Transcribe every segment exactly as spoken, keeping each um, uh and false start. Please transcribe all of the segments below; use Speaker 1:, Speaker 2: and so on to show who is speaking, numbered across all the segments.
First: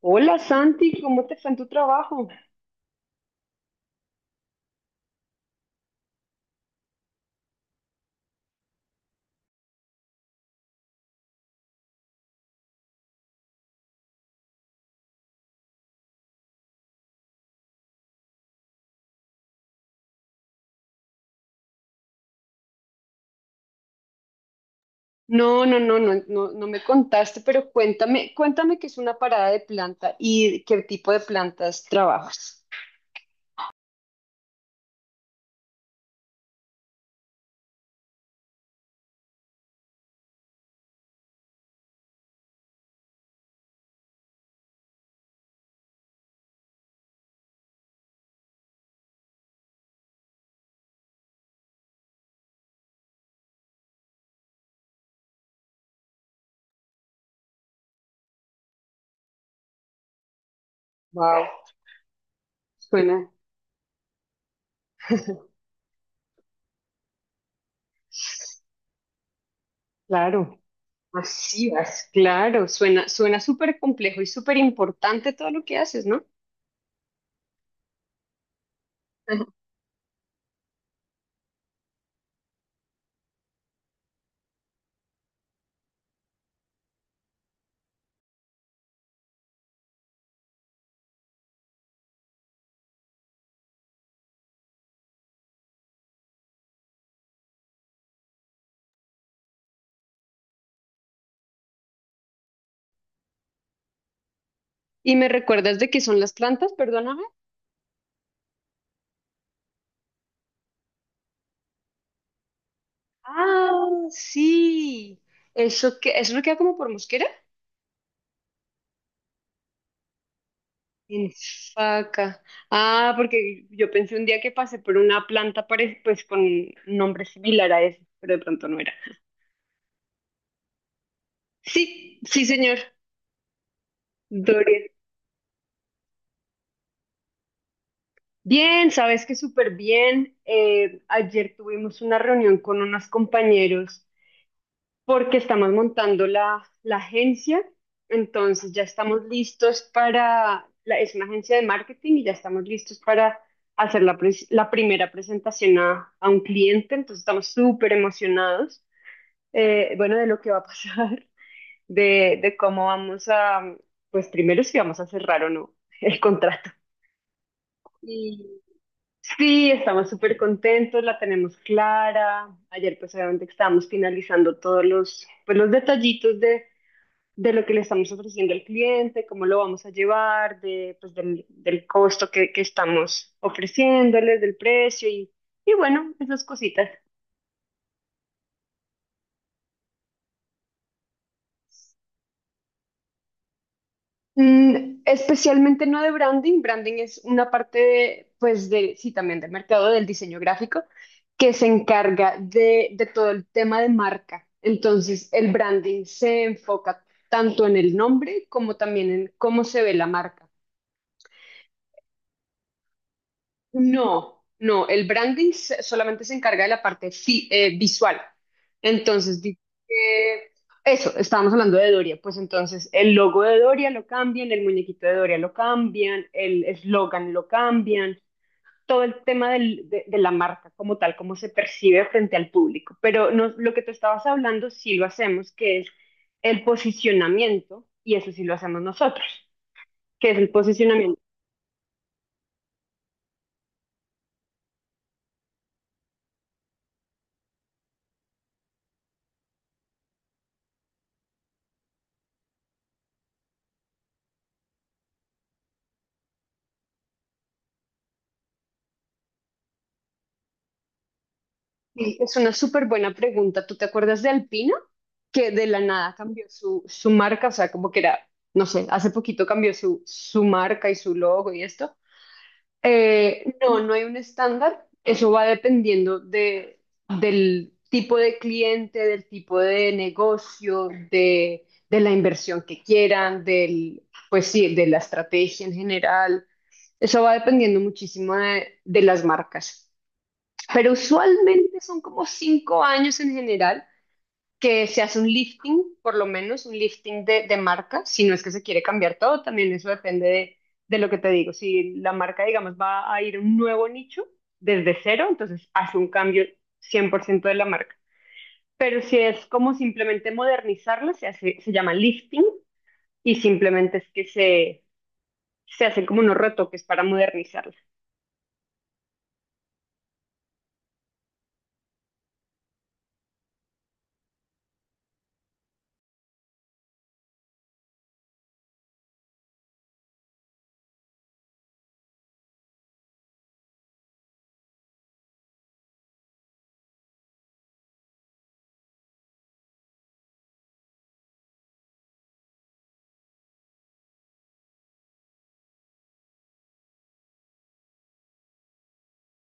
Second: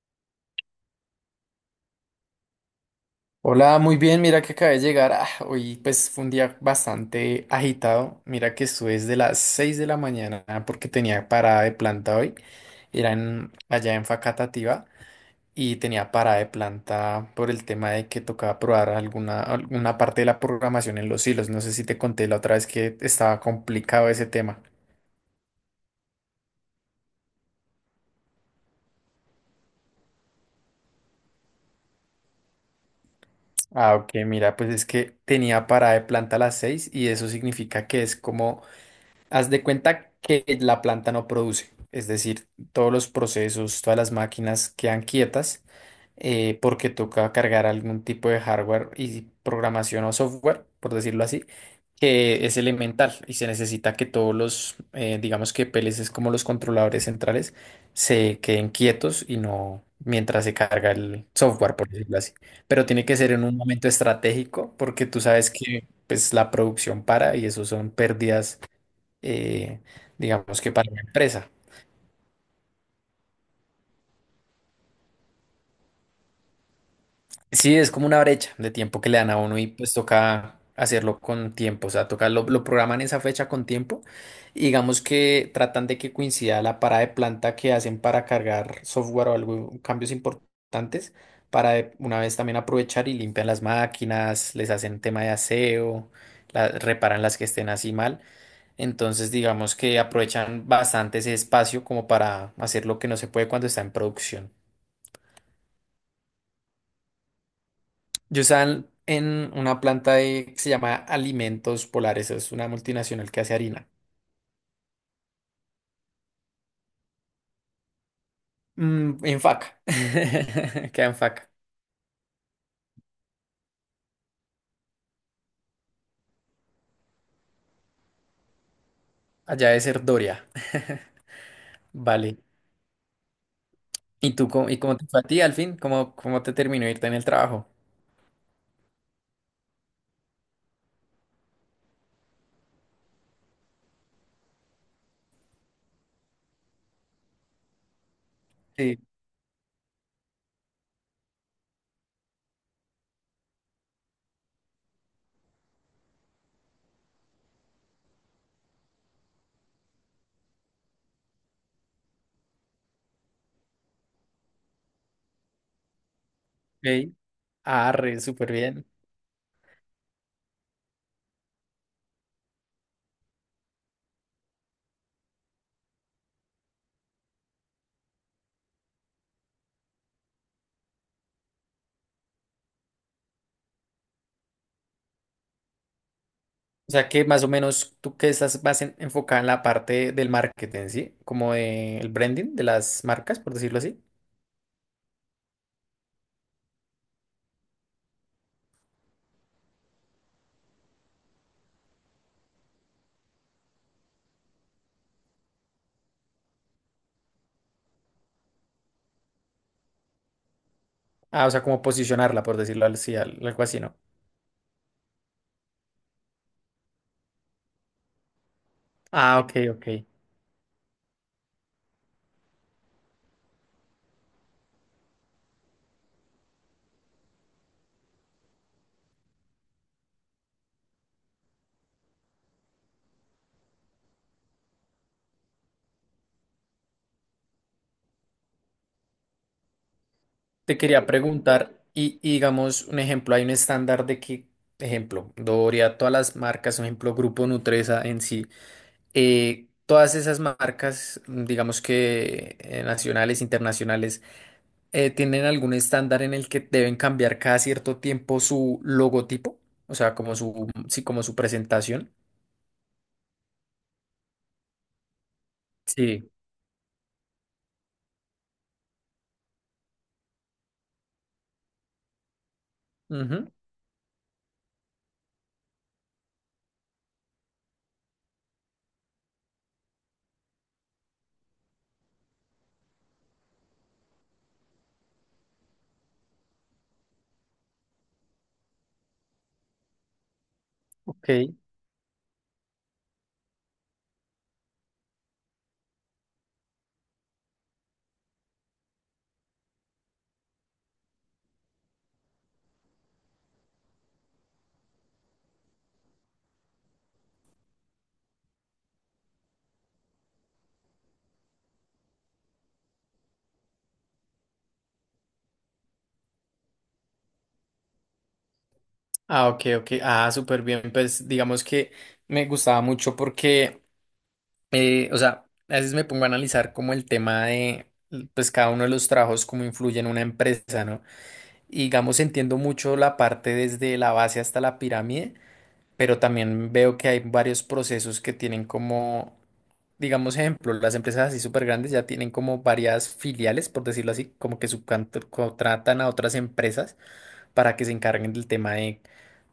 Speaker 1: Hola Santi, ¿cómo te fue en tu trabajo?
Speaker 2: Hola, muy bien, mira que acabé de llegar. Ah, hoy pues fue un día bastante agitado. Mira que estuve desde las seis de la mañana porque tenía parada de planta hoy. Era en- allá en Facatativá y tenía parada de planta por el tema de que tocaba probar alguna, alguna parte de la programación en los hilos. No sé si te conté la otra vez que estaba complicado ese tema.
Speaker 1: No, no, no, no, no, no me contaste, pero cuéntame, cuéntame qué es una parada de planta y qué tipo de plantas trabajas.
Speaker 2: Ah, ok, mira, pues es que tenía parada de planta a las seis, y eso significa que es como, haz de cuenta que la planta no produce, es decir, todos los procesos, todas las máquinas quedan quietas, eh, porque toca cargar algún tipo de hardware y programación o software, por decirlo así, que es elemental y se necesita que todos los, eh, digamos que P L Cs, como los controladores centrales, se queden quietos y no mientras se carga el
Speaker 1: Wow,
Speaker 2: software, por decirlo así. Pero tiene que
Speaker 1: suena,
Speaker 2: ser en un momento estratégico porque tú sabes que, pues, la producción para y eso son pérdidas, eh,
Speaker 1: claro,
Speaker 2: digamos que para la empresa.
Speaker 1: masivas, claro, suena, suena súper complejo y súper importante todo lo que haces, ¿no?
Speaker 2: Sí, es como una brecha de tiempo que le dan a
Speaker 1: Ajá.
Speaker 2: uno y pues toca hacerlo con tiempo, o sea, toca lo, lo programan esa fecha con tiempo y digamos que tratan de que coincida la parada de planta que hacen para cargar software o algo, cambios importantes, para de una vez también aprovechar y limpian las máquinas, les hacen tema de aseo, la- reparan las que estén así mal. Entonces, digamos que aprovechan bastante ese espacio como para hacer lo que no se puede cuando está en producción.
Speaker 1: ¿Y me recuerdas de qué son las plantas? Perdóname.
Speaker 2: Yo estaba en, en una planta de- que se llama Alimentos Polares, es una multinacional que hace harina.
Speaker 1: Ah, sí. ¿Eso que eso no queda como por Mosquera?
Speaker 2: Mm, en Faca, queda en
Speaker 1: En
Speaker 2: Faca,
Speaker 1: Faca. Ah, porque yo pensé un día que pasé por una planta pare- pues con un nombre similar a ese, pero de pronto no era.
Speaker 2: allá de Cerdoria.
Speaker 1: Sí,
Speaker 2: Vale.
Speaker 1: sí, señor.
Speaker 2: ¿Y tú cómo, y
Speaker 1: Dorian.
Speaker 2: cómo te fue a ti al fin? ¿Cómo, cómo te terminó de irte en el trabajo?
Speaker 1: Bien, sabes que súper bien. Eh, ayer tuvimos una reunión con unos compañeros porque estamos montando la, la agencia, entonces ya
Speaker 2: Sí.
Speaker 1: estamos listos para, la, es una agencia de marketing y ya estamos listos para hacer la, pres- la primera presentación a, a un cliente. Entonces, estamos súper emocionados, eh, bueno, de lo que va a pasar, de, de cómo vamos a, pues primero si vamos a cerrar o no el contrato.
Speaker 2: Ok. Arre,
Speaker 1: Y
Speaker 2: súper bien.
Speaker 1: sí, estamos súper contentos, la tenemos clara. Ayer pues obviamente estábamos finalizando todos los, pues, los detallitos de de lo que le estamos ofreciendo al cliente, cómo lo vamos a llevar, de, pues del, del costo que, que estamos ofreciéndoles, del precio y, y bueno, esas cositas.
Speaker 2: O sea que más o menos tú que estás más en- enfocada en la parte del marketing, ¿sí? Como del branding de las marcas, por decirlo así.
Speaker 1: Mm, especialmente no de branding, branding es una parte de, pues de, sí, también del mercado del diseño gráfico que se encarga de, de todo el tema de marca. Entonces, el branding se enfoca tanto en el nombre como también en cómo se ve la marca.
Speaker 2: Ah, o sea, como posicionarla, por decirlo así, al- algo así, ¿no?
Speaker 1: No, no, el branding se- solamente se encarga de la parte fi- eh, visual.
Speaker 2: Ah,
Speaker 1: Entonces,
Speaker 2: ok,
Speaker 1: di-
Speaker 2: ok.
Speaker 1: eh, eso, estábamos hablando de Doria, pues entonces el logo de Doria lo cambian, el muñequito de Doria lo cambian, el eslogan lo cambian, todo el tema del- de, de la marca como tal, cómo se percibe frente al público. Pero no, lo que tú estabas hablando sí lo hacemos, que es el posicionamiento, y eso sí lo hacemos nosotros, que es el
Speaker 2: Te quería
Speaker 1: posicionamiento.
Speaker 2: preguntar, y, y digamos, un ejemplo, hay un estándar de que, ejemplo, Doria, todas las marcas, un ejemplo, Grupo Nutresa en sí, eh, todas esas marcas, mm, digamos que, eh, nacionales, internacionales, eh, ¿tienen algún estándar en el que deben cambiar cada cierto tiempo su logotipo? O sea, como su, sí, como su presentación.
Speaker 1: Sí, es una súper buena pregunta. ¿Tú te acuerdas de Alpina? Que de la nada
Speaker 2: Sí.
Speaker 1: cambió su, su marca, o sea, como que era, no sé, hace poquito cambió su, su marca y su logo y esto.
Speaker 2: Ujú,
Speaker 1: Eh, no, no hay un estándar. Eso va dependiendo de, del tipo de cliente, del tipo de negocio, de, de la inversión que quieran, del, pues sí, de la estrategia en general. Eso va dependiendo muchísimo de de las marcas. Pero
Speaker 2: ok.
Speaker 1: usualmente son como cinco años en general que se hace un lifting, por lo menos un lifting de, de marca, si no es que se quiere cambiar todo, también eso depende de, de lo que te digo. Si la marca, digamos, va a ir a un nuevo nicho desde cero, entonces hace un cambio cien por ciento de la marca. Pero si es como simplemente modernizarla, se hace, se llama lifting y simplemente es que se, se hacen como unos retoques para modernizarla.
Speaker 2: Ah, ok, ok. Ah, súper bien. Pues digamos que me gustaba mucho porque, eh, o sea, a veces me pongo a analizar como el tema de, pues, cada uno de los trabajos, cómo influye en una empresa, ¿no? Y digamos, entiendo mucho la parte desde la base hasta la pirámide, pero también veo que hay varios procesos que tienen como, digamos, ejemplo, las empresas así súper grandes ya tienen como varias filiales, por decirlo así, como que subcontratan a otras empresas para que se encarguen del tema de,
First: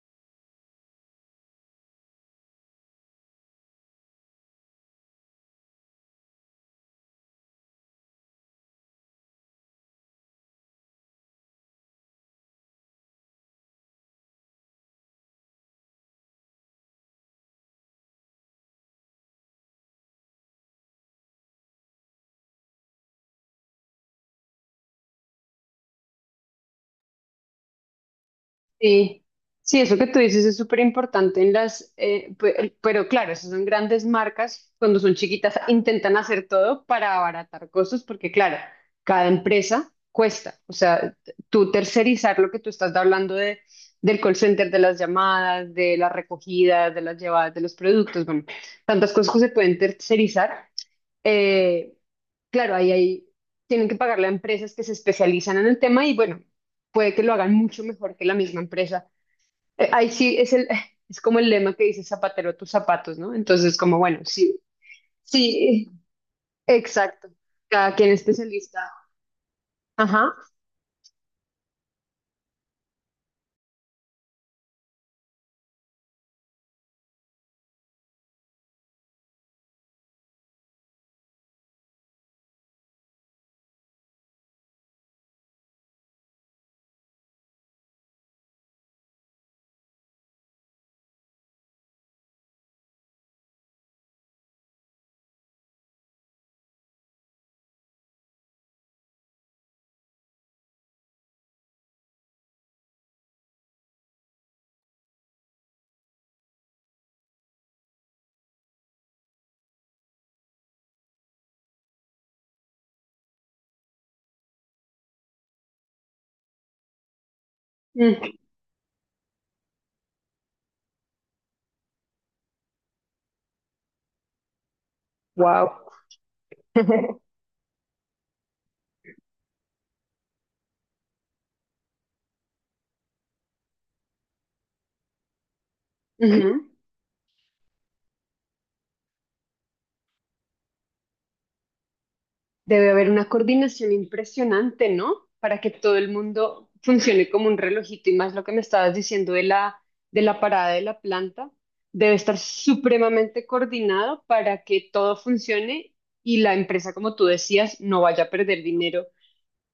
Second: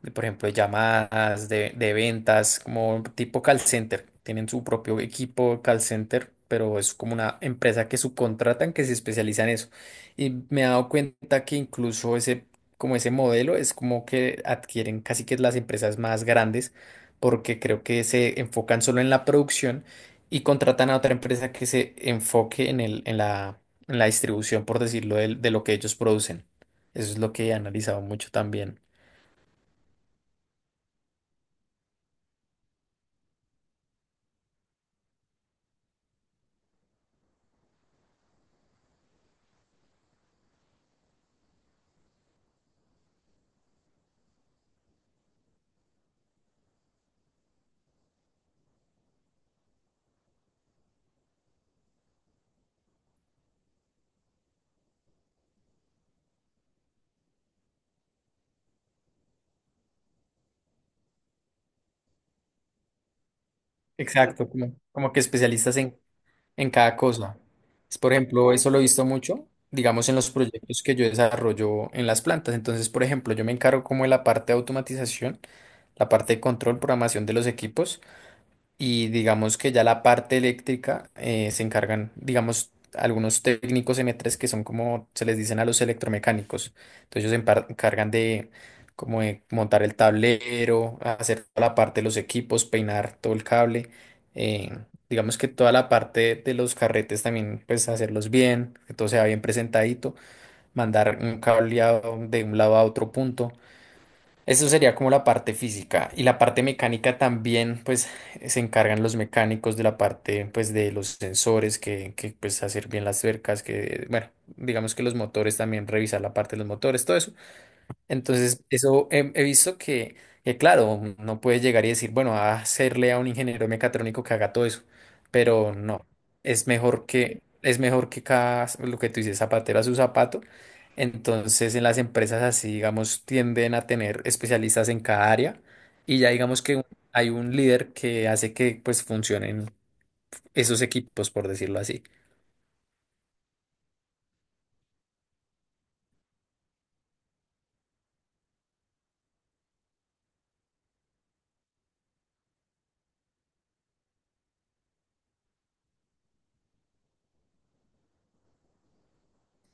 Speaker 2: de, por ejemplo, de llamadas, de, de ventas, como tipo call center. Tienen su propio equipo call center, pero es como una empresa que subcontratan que se especializa en eso. Y me he dado cuenta que incluso ese, como ese modelo es como que adquieren casi que las empresas más grandes, porque creo que se enfocan solo en la producción y contratan a otra empresa que se enfoque en el, en la, en la distribución, por decirlo, del- de lo que ellos producen. Eso es lo que he analizado mucho también.
Speaker 1: Sí, sí, eso que tú dices es súper importante en las, eh, pe- pero, claro, esas son grandes marcas. Cuando son chiquitas intentan hacer todo para abaratar costos, porque claro, cada empresa cuesta, o sea, t- tú tercerizar lo que tú estás hablando de, del call center, de las llamadas, de las recogidas, de las llevadas de los productos, bueno, tantas cosas que se pueden tercerizar, eh, claro, ahí hay, tienen que pagarle a empresas que se especializan en el tema y bueno, puede que lo hagan mucho mejor que la misma empresa. eh, Ahí sí es el, es como el lema que dice zapatero a tus zapatos, ¿no? Entonces, como bueno,
Speaker 2: Exacto.
Speaker 1: sí,
Speaker 2: Como, como que especialistas
Speaker 1: sí,
Speaker 2: en, en cada
Speaker 1: exacto.
Speaker 2: cosa.
Speaker 1: Cada
Speaker 2: Es,
Speaker 1: quien
Speaker 2: Por
Speaker 1: es
Speaker 2: ejemplo, eso lo
Speaker 1: especialista.
Speaker 2: he visto mucho, digamos, en los
Speaker 1: Ajá.
Speaker 2: proyectos que yo desarrollo en las plantas. Entonces, por ejemplo, yo me encargo como de la parte de automatización, la parte de control, programación de los equipos. Y digamos que ya la parte eléctrica, eh, se encargan, digamos, algunos técnicos eme tres, que son como se les dicen a los electromecánicos. Entonces ellos se empar- encargan de, como de montar el tablero, hacer toda la parte de los equipos, peinar todo el cable. eh, digamos que toda la parte de los carretes también, pues hacerlos bien, que todo sea bien presentadito, mandar un cableado de un lado a otro punto. Eso sería como la parte física, y la parte mecánica también, pues se encargan los mecánicos de la parte, pues, de los sensores, que, que pues hacer bien las cercas, que bueno, digamos que los motores, también revisar la parte de los motores, todo eso. Entonces, eso he, he visto que, que, claro, no puede llegar y decir, bueno, a hacerle a un ingeniero mecatrónico que haga todo eso, pero
Speaker 1: Wow.
Speaker 2: no, es mejor que, es mejor que cada, lo que tú dices, zapatero a su zapato. Entonces, en las empresas así, digamos, tienden a tener especialistas en cada área y ya digamos que un- hay un líder que hace que pues funcionen esos equipos, por decirlo así.
Speaker 1: Debe haber una coordinación impresionante, ¿no? Para que todo el mundo funcione como un relojito, y más lo que me estabas diciendo de la, de la, parada de la planta, debe estar supremamente coordinado para que todo funcione y la empresa, como tú decías, no vaya a perder dinero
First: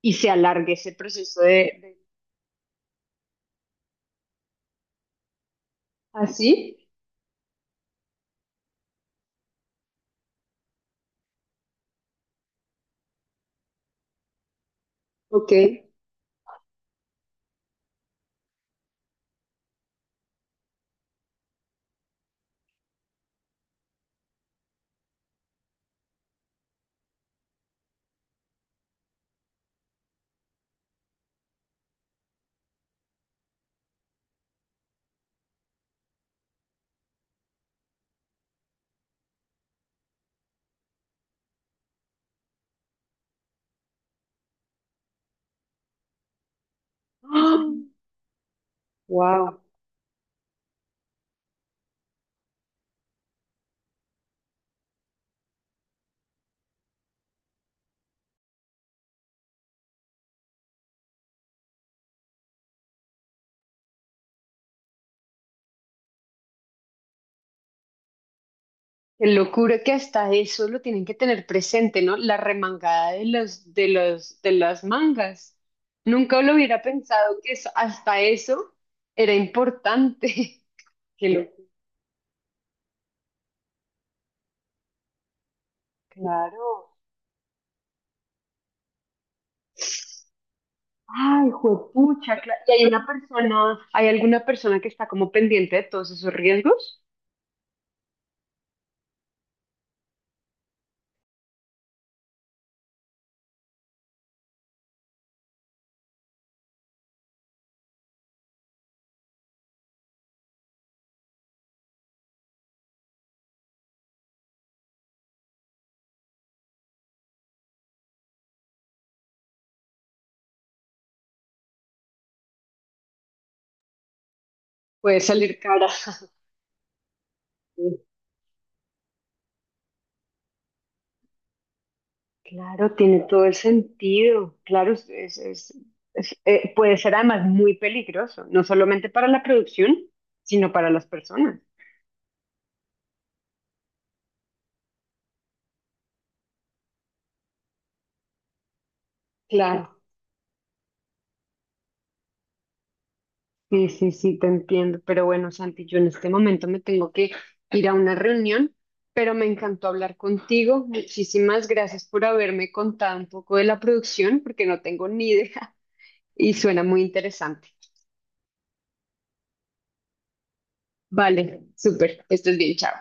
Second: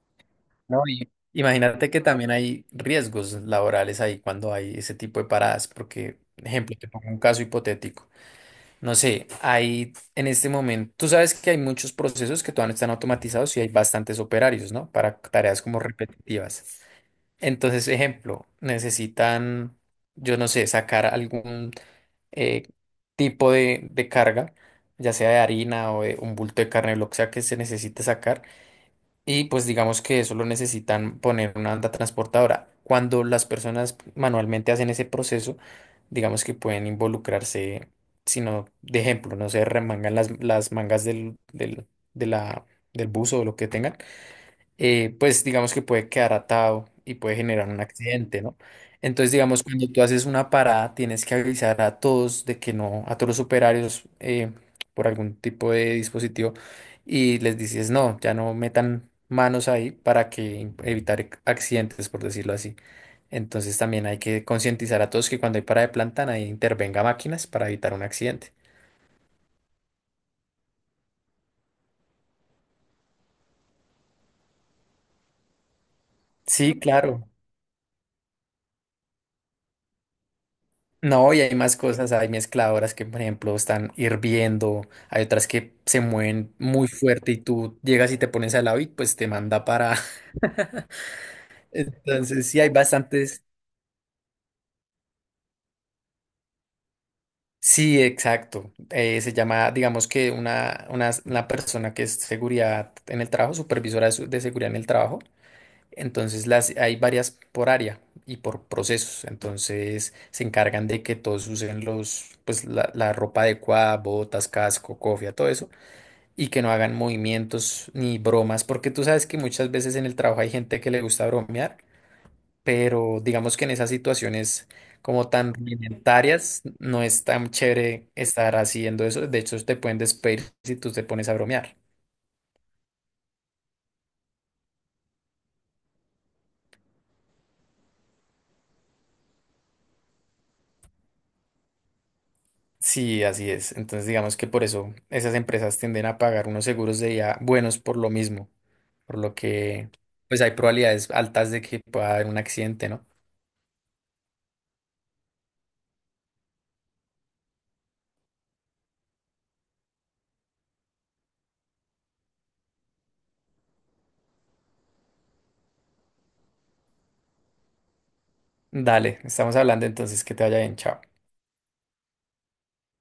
Speaker 1: y se alargue
Speaker 2: No,
Speaker 1: ese
Speaker 2: y
Speaker 1: proceso de,
Speaker 2: imagínate
Speaker 1: de-
Speaker 2: que también hay riesgos laborales ahí cuando hay ese tipo de paradas, porque, ejemplo,
Speaker 1: así,
Speaker 2: te pongo un caso hipotético. No sé, hay en este momento, tú sabes que hay muchos procesos que todavía no están automatizados y hay bastantes operarios, ¿no? Para
Speaker 1: ok.
Speaker 2: tareas como repetitivas. Entonces, ejemplo, necesitan, yo no sé, sacar algún, eh, tipo de, de carga, ya sea de harina o de un bulto de carne, lo que sea que se necesite sacar, y pues digamos que solo necesitan poner una anda transportadora. Cuando las personas manualmente hacen ese proceso, digamos que pueden involucrarse, sino, de ejemplo, no se remangan las, las mangas del, del, de la, del buzo o lo que tengan, eh, pues digamos que puede quedar atado y puede generar un accidente, ¿no? Entonces,
Speaker 1: Wow,
Speaker 2: digamos, cuando tú haces una parada, tienes que avisar a todos de que no, a todos los operarios, eh, por algún tipo de dispositivo, y les dices, no, ya no metan manos ahí para que evitar accidentes, por decirlo así. Entonces, también hay que concientizar a todos que cuando hay parada de planta, nadie intervenga máquinas para evitar un accidente.
Speaker 1: qué locura que hasta eso lo tienen que tener presente, ¿no? La remangada de los, de los, de las mangas. Nunca lo
Speaker 2: Sí,
Speaker 1: hubiera
Speaker 2: claro.
Speaker 1: pensado que eso- hasta eso era importante. Qué
Speaker 2: No, y hay
Speaker 1: locura.
Speaker 2: más cosas, hay mezcladoras que, por ejemplo, están hirviendo, hay otras que se mueven muy
Speaker 1: Claro.
Speaker 2: fuerte y tú llegas y te pones al lado y pues te manda para...
Speaker 1: Ay, juepucha,
Speaker 2: Entonces,
Speaker 1: claro.
Speaker 2: sí, hay
Speaker 1: ¿Y hay una
Speaker 2: bastantes...
Speaker 1: persona, hay alguna persona que está como pendiente de todos esos riesgos?
Speaker 2: Sí, exacto. Eh, se llama, digamos que, una, una, una persona que es seguridad en el trabajo, supervisora de, su- de seguridad en el trabajo. Entonces, las, hay varias por área y por procesos. Entonces, se encargan de que todos usen los, pues, la, la ropa adecuada, botas, casco, cofia, todo eso, y que no hagan movimientos ni bromas, porque tú sabes que muchas veces en el trabajo hay gente que le gusta bromear, pero digamos que en esas situaciones
Speaker 1: Puede
Speaker 2: como tan
Speaker 1: salir cara.
Speaker 2: rudimentarias no es tan chévere estar haciendo eso, de hecho te pueden despedir si tú te pones a bromear.
Speaker 1: Claro, tiene todo el sentido. Claro, es, es- es- es- eh, puede ser además muy peligroso, no solamente para la producción, sino para las personas.
Speaker 2: Sí, así es. Entonces digamos que por eso esas empresas tienden a pagar unos seguros de vida buenos por lo mismo, por lo que
Speaker 1: Claro.
Speaker 2: pues hay probabilidades altas de que pueda haber un accidente, ¿no?
Speaker 1: Sí, sí, sí, te entiendo. Pero bueno, Santi, yo en este momento me tengo que ir a una reunión, pero me encantó hablar contigo. Muchísimas gracias por haberme contado un poco de la producción, porque no tengo ni idea y suena muy interesante.
Speaker 2: Dale, estamos hablando entonces, que te vaya bien, chao.
Speaker 1: Vale, súper, esto es bien, chao.